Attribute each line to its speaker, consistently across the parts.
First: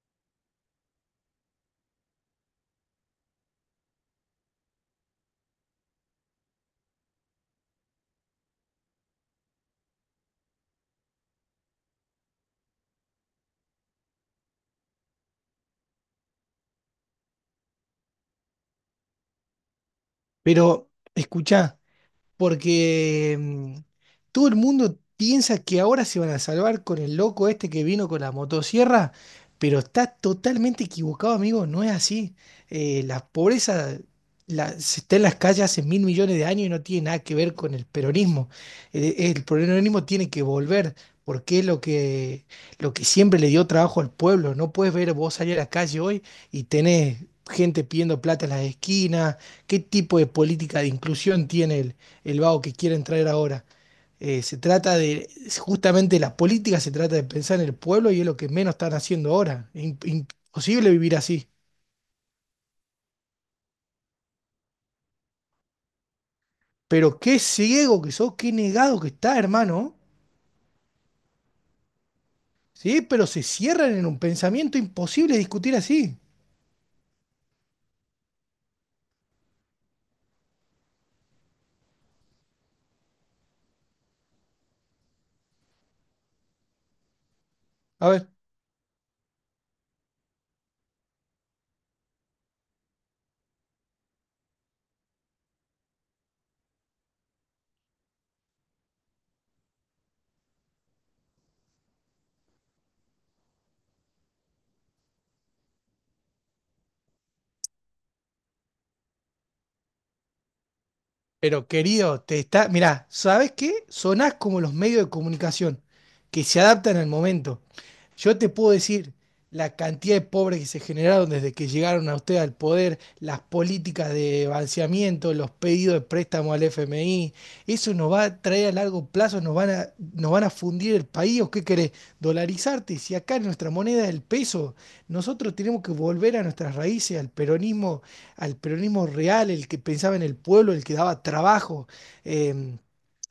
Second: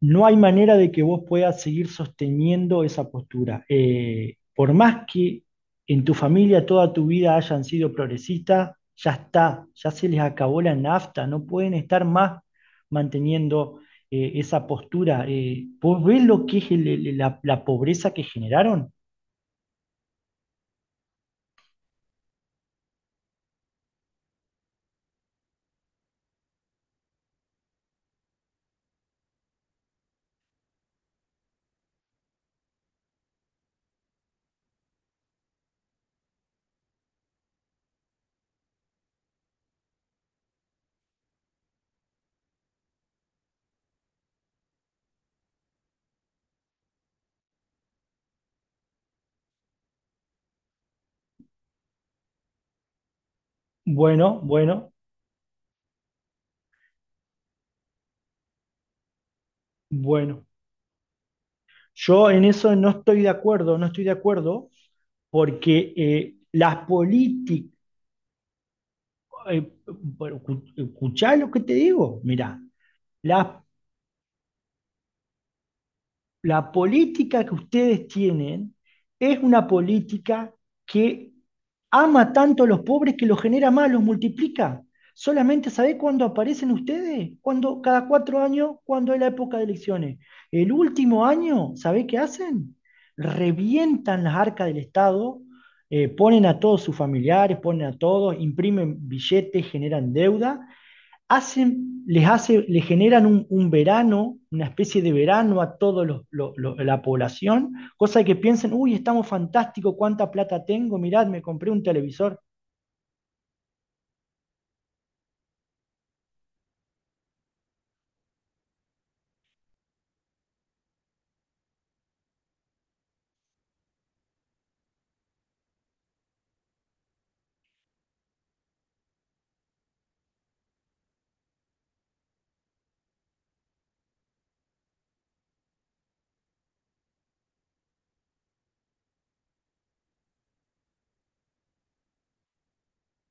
Speaker 1: No hay manera de que vos puedas seguir sosteniendo esa postura. Por más que en tu familia toda tu vida hayan sido progresistas, ya está, ya se les acabó la nafta, no pueden estar más manteniendo esa postura. ¿Vos ves lo que es la pobreza que generaron?
Speaker 2: Pero, escucha, porque todo el mundo piensa que ahora se van a salvar con el loco este que vino con la motosierra, pero está totalmente equivocado, amigo. No es así. La pobreza se está en las calles hace mil millones de años y no tiene nada que ver con el peronismo. El peronismo tiene que volver. Porque es lo que siempre le dio trabajo al pueblo. No puedes ver vos salir a la calle hoy y tenés gente pidiendo plata en las esquinas. ¿Qué tipo de política de inclusión tiene él? El vago que quieren traer ahora.
Speaker 1: Bueno,
Speaker 2: Eh, se
Speaker 1: bueno,
Speaker 2: trata de, Justamente la política se trata de pensar en el pueblo y es lo que menos están haciendo ahora. Im-
Speaker 1: bueno.
Speaker 2: imposible vivir así.
Speaker 1: Yo en eso no estoy de acuerdo, no estoy de acuerdo, porque las
Speaker 2: Pero qué
Speaker 1: políticas
Speaker 2: ciego que sos, qué negado que está, hermano.
Speaker 1: bueno, escuchá lo que te digo. Mirá,
Speaker 2: Sí, pero se
Speaker 1: la,
Speaker 2: cierran en un pensamiento imposible discutir así.
Speaker 1: la política que ustedes tienen es una política que ama tanto a los pobres que los genera más, los multiplica. Solamente sabés cuándo aparecen ustedes, cuando cada
Speaker 2: A ver.
Speaker 1: 4 años, cuando es la época de elecciones. El último año, ¿sabés qué hacen? Revientan las arcas del Estado, ponen a todos sus familiares, ponen a todos, imprimen billetes, generan deuda, hacen, les hace, le generan un verano, una especie de verano a toda la población, cosa de que piensen, uy, estamos fantásticos, cuánta plata tengo, mirad, me
Speaker 2: Pero
Speaker 1: compré un
Speaker 2: querido, te
Speaker 1: televisor.
Speaker 2: está. Mirá, ¿sabes qué? Sonás como los medios de comunicación que se adaptan al momento. Yo te puedo decir la cantidad de pobres que se generaron desde que llegaron a usted al poder, las políticas de balanceamiento, los pedidos de préstamo al FMI. Eso nos va a traer a largo plazo, nos van a fundir el país. ¿O qué querés? Dolarizarte. Si acá nuestra moneda es el peso, nosotros tenemos que volver a nuestras raíces, al peronismo real, el que pensaba en el pueblo, el que daba trabajo, eh,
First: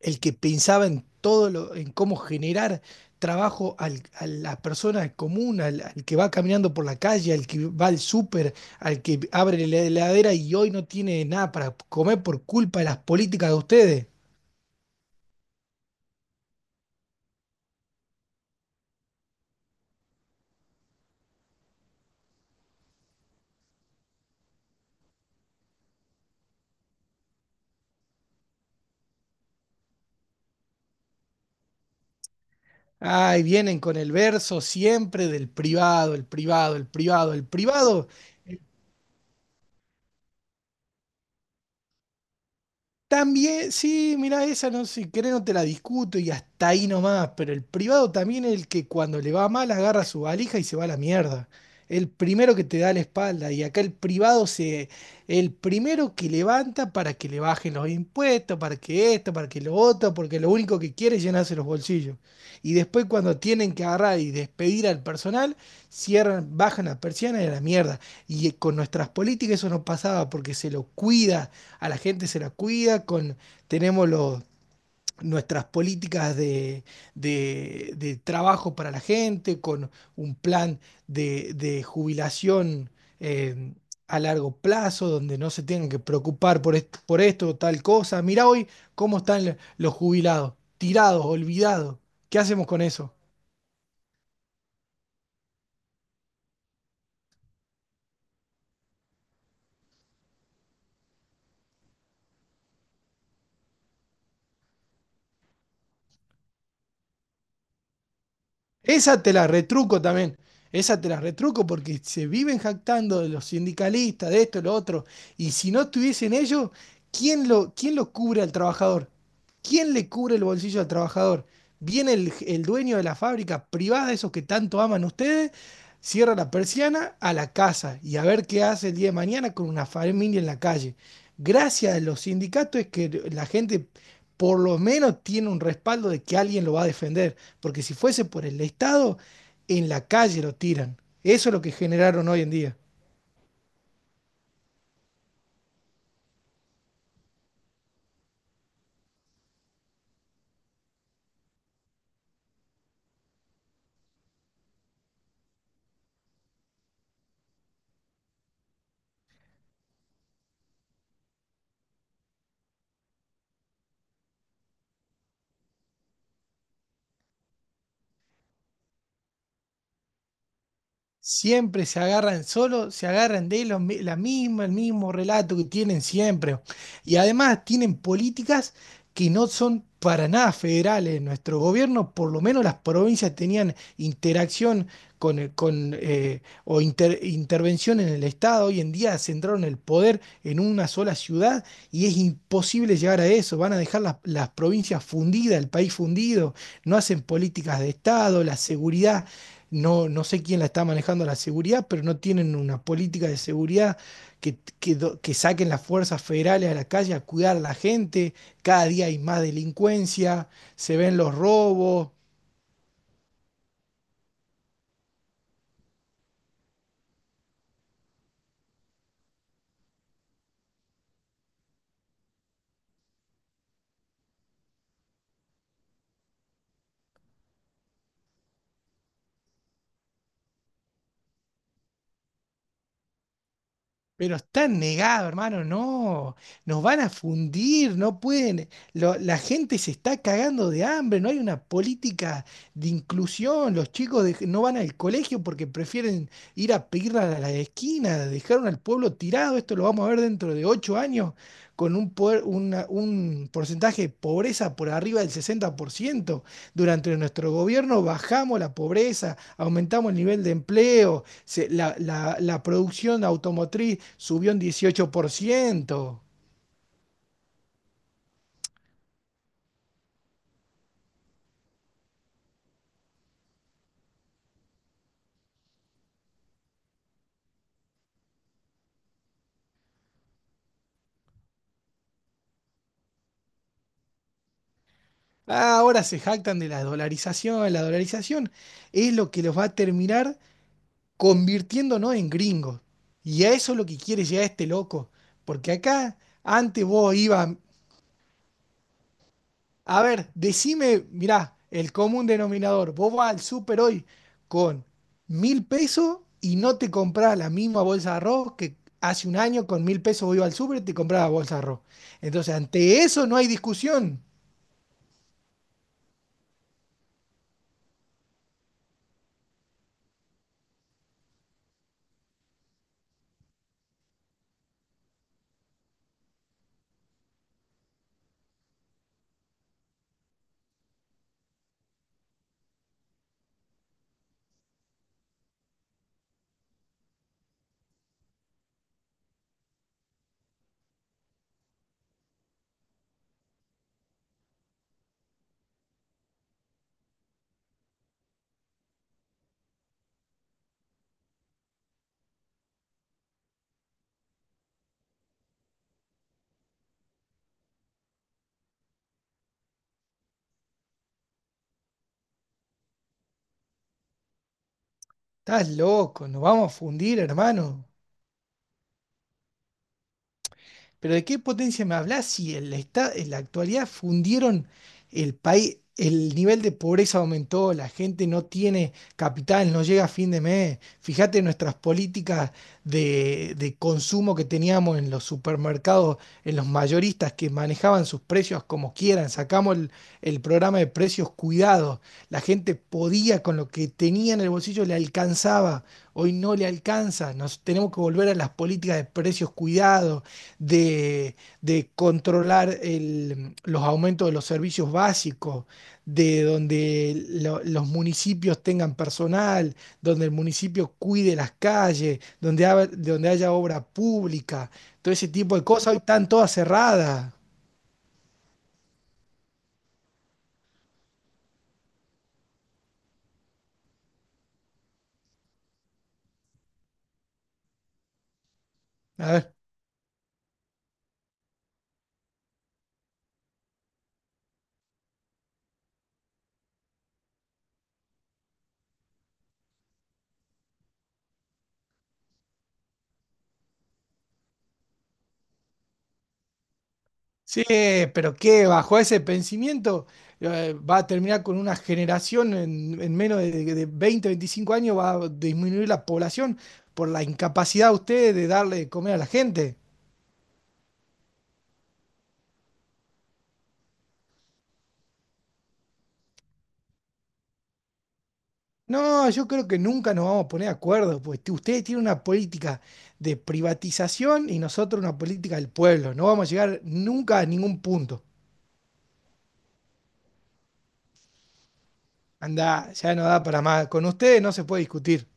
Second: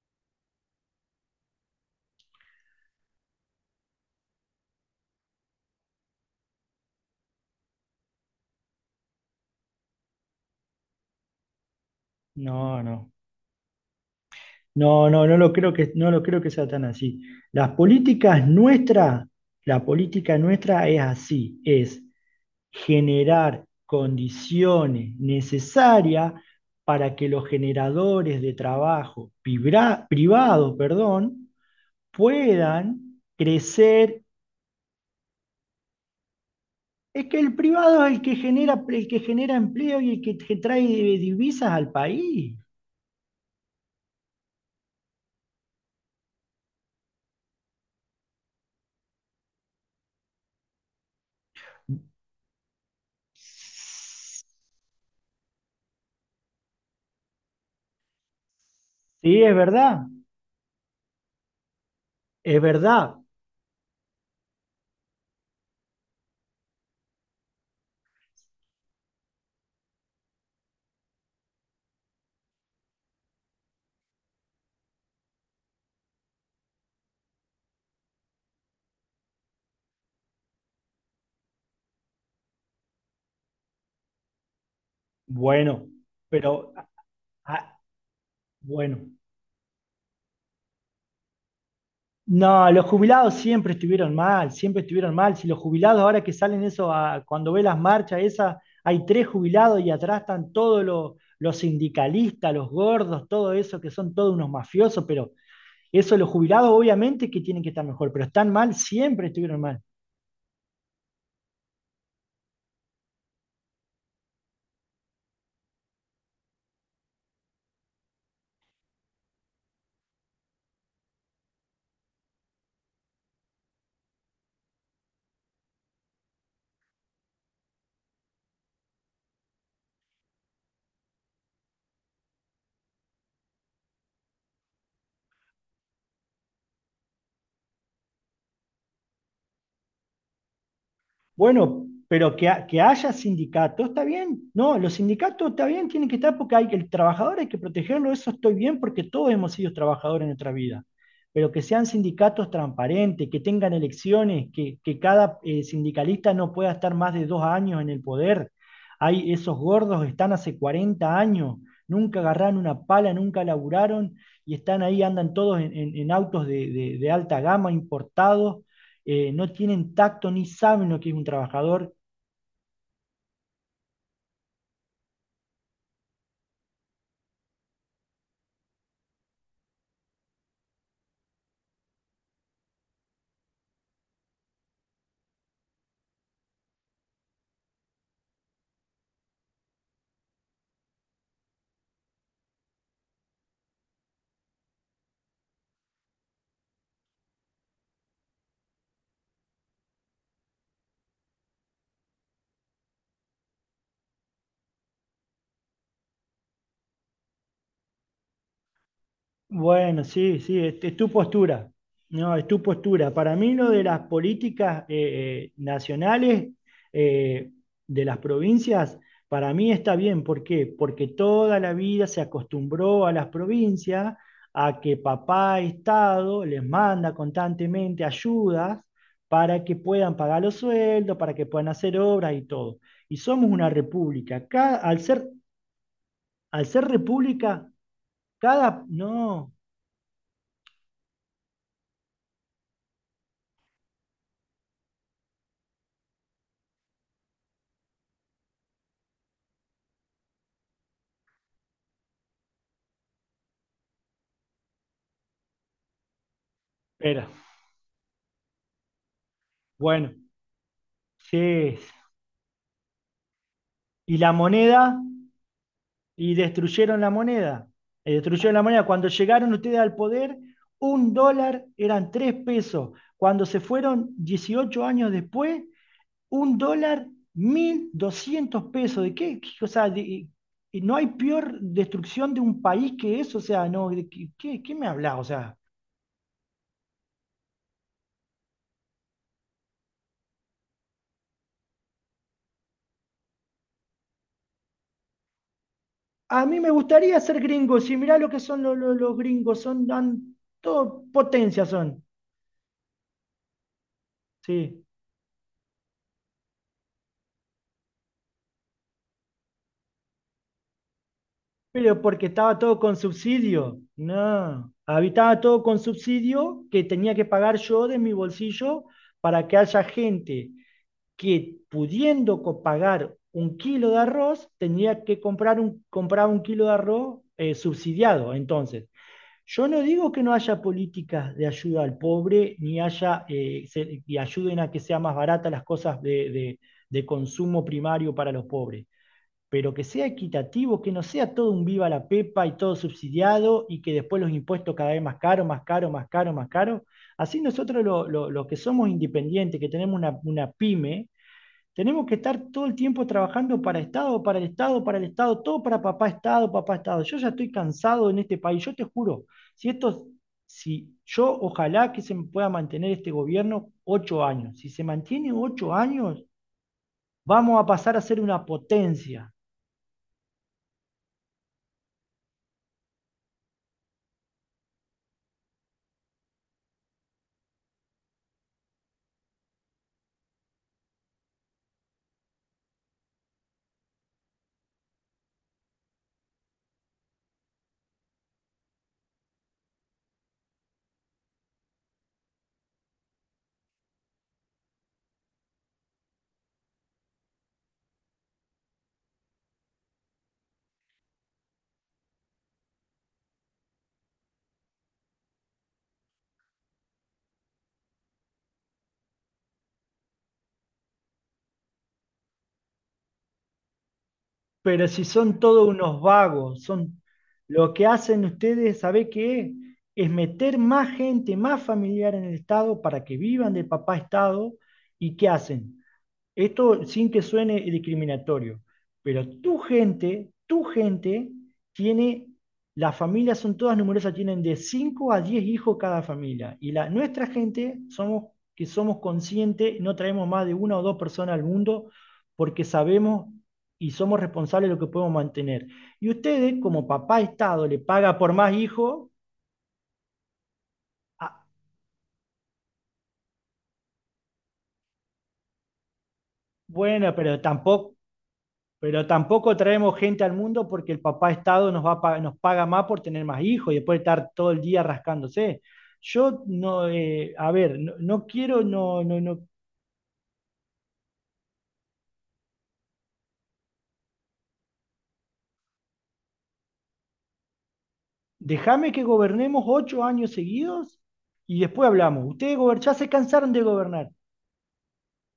Speaker 2: el que pensaba en cómo generar trabajo al, a la persona común, que va caminando por la calle, al que va al súper, al que abre la heladera y hoy no tiene nada para comer por culpa
Speaker 1: No,
Speaker 2: de las
Speaker 1: no,
Speaker 2: políticas de ustedes.
Speaker 1: no, lo creo que, no lo creo que sea tan así. Las políticas nuestras, la política nuestra es así, es generar condiciones necesarias para que los generadores de trabajo privados, perdón, puedan
Speaker 2: Ay, vienen con el
Speaker 1: crecer,
Speaker 2: verso siempre del privado, el privado, el
Speaker 1: es
Speaker 2: privado,
Speaker 1: que
Speaker 2: el
Speaker 1: el privado
Speaker 2: privado.
Speaker 1: es el que genera empleo y el que te trae divisas al país.
Speaker 2: También, sí, mira, esa no si querés no te la discuto y hasta ahí nomás, pero el privado también es el que cuando le va mal agarra su valija y se va a la mierda. El primero que te da la espalda y acá el primero que levanta para que le bajen los impuestos, para que esto,
Speaker 1: Sí,
Speaker 2: para
Speaker 1: es
Speaker 2: que lo
Speaker 1: verdad,
Speaker 2: otro, porque lo único que quiere es llenarse los bolsillos.
Speaker 1: es
Speaker 2: Y después
Speaker 1: verdad.
Speaker 2: cuando tienen que agarrar y despedir al personal, cierran, bajan la persiana y a la mierda. Y con nuestras políticas eso no pasaba porque se lo cuida, a la gente se la cuida, tenemos los, nuestras políticas de trabajo para la gente, con un plan de jubilación eh, a largo plazo, donde no se
Speaker 1: Bueno,
Speaker 2: tengan que preocupar
Speaker 1: pero
Speaker 2: por esto o
Speaker 1: ah,
Speaker 2: tal cosa. Mirá hoy
Speaker 1: bueno.
Speaker 2: cómo están los jubilados, tirados, olvidados. ¿Qué hacemos
Speaker 1: No,
Speaker 2: con
Speaker 1: los
Speaker 2: eso?
Speaker 1: jubilados siempre estuvieron mal, siempre estuvieron mal. Si los jubilados ahora que salen eso, cuando ve las marchas esas, hay tres jubilados y atrás están los sindicalistas, los gordos, todo eso, que son todos unos mafiosos. Pero eso, los jubilados obviamente que tienen que estar mejor, pero están mal,
Speaker 2: Esa
Speaker 1: siempre
Speaker 2: te la
Speaker 1: estuvieron mal.
Speaker 2: retruco también. Esa te la retruco porque se viven jactando de los sindicalistas, de esto, de lo otro. Y si no estuviesen ellos, ¿Quién lo cubre al trabajador? ¿Quién le cubre el bolsillo al trabajador? Viene el dueño de la fábrica privada, esos que tanto aman ustedes, cierra la persiana a la casa y a ver qué hace el día de mañana con una familia en la calle. Gracias a los sindicatos es que la gente por lo menos tiene un respaldo de que alguien lo va a defender, porque si fuese por el Estado, en la calle lo tiran. Eso es lo que
Speaker 1: Bueno,
Speaker 2: generaron
Speaker 1: pero
Speaker 2: hoy
Speaker 1: que,
Speaker 2: en día.
Speaker 1: que haya sindicatos, está bien. No, los sindicatos está bien, tienen que estar porque hay que, el trabajador hay que protegerlo, eso estoy bien porque todos hemos sido trabajadores en nuestra vida. Pero que sean sindicatos transparentes, que tengan elecciones, que cada sindicalista no pueda estar más de 2 años en el poder. Hay, esos gordos están hace 40 años, nunca agarraron una pala, nunca laburaron y están ahí, andan todos en autos de alta gama importados, no tienen tacto ni saben lo que es un
Speaker 2: Siempre
Speaker 1: trabajador.
Speaker 2: se agarran solo, se agarran la misma, el mismo relato que tienen siempre. Y además tienen políticas que no son para nada federales. Nuestro gobierno, por lo menos las provincias tenían interacción con, o intervención en el Estado. Hoy en día centraron el poder en una sola ciudad y es imposible llegar a eso. Van a dejar las provincias fundidas, el país fundido. No hacen políticas de Estado, la seguridad. No, no sé quién la está manejando la seguridad, pero no tienen una política de seguridad que saquen las fuerzas federales a la calle a cuidar a la gente. Cada día hay más
Speaker 1: Bueno, sí,
Speaker 2: delincuencia,
Speaker 1: sí, es
Speaker 2: se
Speaker 1: tu
Speaker 2: ven los
Speaker 1: postura.
Speaker 2: robos.
Speaker 1: No, es tu postura. Para mí lo de las políticas nacionales, eh, de las provincias, para mí está bien. ¿Por qué? Porque toda la vida se acostumbró a las provincias a que papá Estado les manda constantemente ayudas para que puedan pagar los sueldos, para que puedan hacer obras y todo. Y somos una
Speaker 2: Pero
Speaker 1: república. Cada,
Speaker 2: están
Speaker 1: al ser
Speaker 2: negados, hermano, no,
Speaker 1: al ser
Speaker 2: nos van a
Speaker 1: república,
Speaker 2: fundir, no
Speaker 1: cada...
Speaker 2: pueden,
Speaker 1: No,
Speaker 2: la gente se está cagando de hambre, no hay una política de inclusión, los chicos no van al colegio porque prefieren ir a pedir a la esquina, dejaron al pueblo tirado, esto lo vamos a ver dentro de 8 años, con un porcentaje de pobreza por arriba del 60%. Durante
Speaker 1: espera.
Speaker 2: nuestro gobierno bajamos la pobreza, aumentamos
Speaker 1: Bueno,
Speaker 2: el nivel de empleo,
Speaker 1: sí.
Speaker 2: la producción automotriz
Speaker 1: Y la
Speaker 2: subió un
Speaker 1: moneda,
Speaker 2: 18%.
Speaker 1: y destruyeron la moneda. Y destruyeron la moneda. Cuando llegaron ustedes al poder, un dólar eran 3 pesos. Cuando se fueron 18 años después, un dólar, 1200 pesos. ¿De qué? O sea, de- no hay peor destrucción de un país que eso. O sea, no, ¿de, qué, me hablas? O sea,
Speaker 2: Ah, ahora se jactan de la dolarización. La dolarización es lo que los va a terminar convirtiéndonos en gringos. Y a eso es lo que quiere llegar este loco. Porque acá
Speaker 1: a mí me
Speaker 2: antes vos
Speaker 1: gustaría ser
Speaker 2: ibas.
Speaker 1: gringo, si mirá lo que son los gringos, son
Speaker 2: A ver,
Speaker 1: dan, todo
Speaker 2: decime, mirá,
Speaker 1: potencia
Speaker 2: el
Speaker 1: son,
Speaker 2: común denominador. Vos vas al súper hoy
Speaker 1: sí.
Speaker 2: con 1.000 pesos y no te compras la misma bolsa de arroz que hace un año con 1.000 pesos vos ibas al súper y te comprabas la bolsa de arroz.
Speaker 1: Pero porque
Speaker 2: Entonces,
Speaker 1: estaba todo con
Speaker 2: ante eso no hay
Speaker 1: subsidio,
Speaker 2: discusión.
Speaker 1: no. Habitaba todo con subsidio que tenía que pagar yo de mi bolsillo para que haya gente que, pudiendo pagar un kilo de arroz, tenía que comprar comprar un kilo de arroz subsidiado, entonces. Yo no digo que no haya políticas de ayuda al pobre, ni haya, y ayuden a que sea más baratas las cosas de consumo primario para los pobres, pero que sea equitativo, que no sea todo un viva la pepa y todo subsidiado, y que después los impuestos cada vez más caros, más caros, más caros, más caros. Así nosotros los que somos independientes, que tenemos una pyme, tenemos que estar todo el tiempo trabajando para Estado, para el Estado, para el Estado, todo para papá Estado, papá Estado. Yo ya estoy cansado en este país, yo te juro, si esto, si yo, ojalá que se pueda mantener este gobierno 8 años. Si se mantiene
Speaker 2: Estás
Speaker 1: 8 años,
Speaker 2: loco, nos vamos a fundir,
Speaker 1: vamos a
Speaker 2: hermano.
Speaker 1: pasar a ser una potencia.
Speaker 2: Pero ¿de qué potencia me hablas si en en la actualidad fundieron el país, el nivel de pobreza aumentó, la gente no tiene capital, no llega a fin de mes? Fíjate nuestras políticas de consumo que teníamos en los supermercados, en los mayoristas que manejaban sus precios como quieran. Sacamos el programa de precios cuidados. La gente podía con lo que tenía en el bolsillo, le alcanzaba. Hoy no le alcanza. Nos tenemos que volver a las políticas de precios cuidados de, de controlar los aumentos de los servicios básicos, de donde los municipios tengan personal, donde el municipio cuide las calles, donde haya obra pública,
Speaker 1: Pero si
Speaker 2: todo ese
Speaker 1: son
Speaker 2: tipo de
Speaker 1: todos
Speaker 2: cosas, hoy
Speaker 1: unos
Speaker 2: están todas
Speaker 1: vagos, son
Speaker 2: cerradas.
Speaker 1: lo que hacen ustedes, ¿sabe qué es? Es meter más gente, más familiar en el Estado para que vivan de papá Estado. ¿Y qué hacen? Esto, sin que suene discriminatorio, pero
Speaker 2: A ver.
Speaker 1: tu gente tiene, las familias son todas numerosas, tienen de 5 a 10 hijos cada familia. Y la, nuestra gente somos, que somos conscientes, no traemos más de una o dos personas al mundo porque sabemos y somos responsables de lo que podemos mantener. Y ustedes, como papá
Speaker 2: Sí,
Speaker 1: Estado, le paga por
Speaker 2: pero
Speaker 1: más
Speaker 2: qué, bajo
Speaker 1: hijos,
Speaker 2: ese pensamiento va a
Speaker 1: ah,
Speaker 2: terminar con una generación en menos de 20, 25 años, va a disminuir la población por
Speaker 1: bueno,
Speaker 2: la
Speaker 1: pero
Speaker 2: incapacidad
Speaker 1: tampoco,
Speaker 2: de ustedes de darle de
Speaker 1: pero
Speaker 2: comer a la
Speaker 1: tampoco
Speaker 2: gente.
Speaker 1: traemos gente al mundo porque el papá Estado nos, nos paga más por tener más hijos y después estar todo el día rascándose. Yo no, a ver, no, no quiero, no, no,
Speaker 2: No,
Speaker 1: no.
Speaker 2: yo creo que nunca nos vamos a poner de acuerdo, pues ustedes tienen una política de privatización y nosotros una política del pueblo. No vamos a llegar nunca a ningún punto.
Speaker 1: Déjame que gobernemos 8 años seguidos y después hablamos. Ustedes ya
Speaker 2: Anda,
Speaker 1: se
Speaker 2: ya no da
Speaker 1: cansaron de
Speaker 2: para más. Con
Speaker 1: gobernar.
Speaker 2: ustedes no se puede discutir.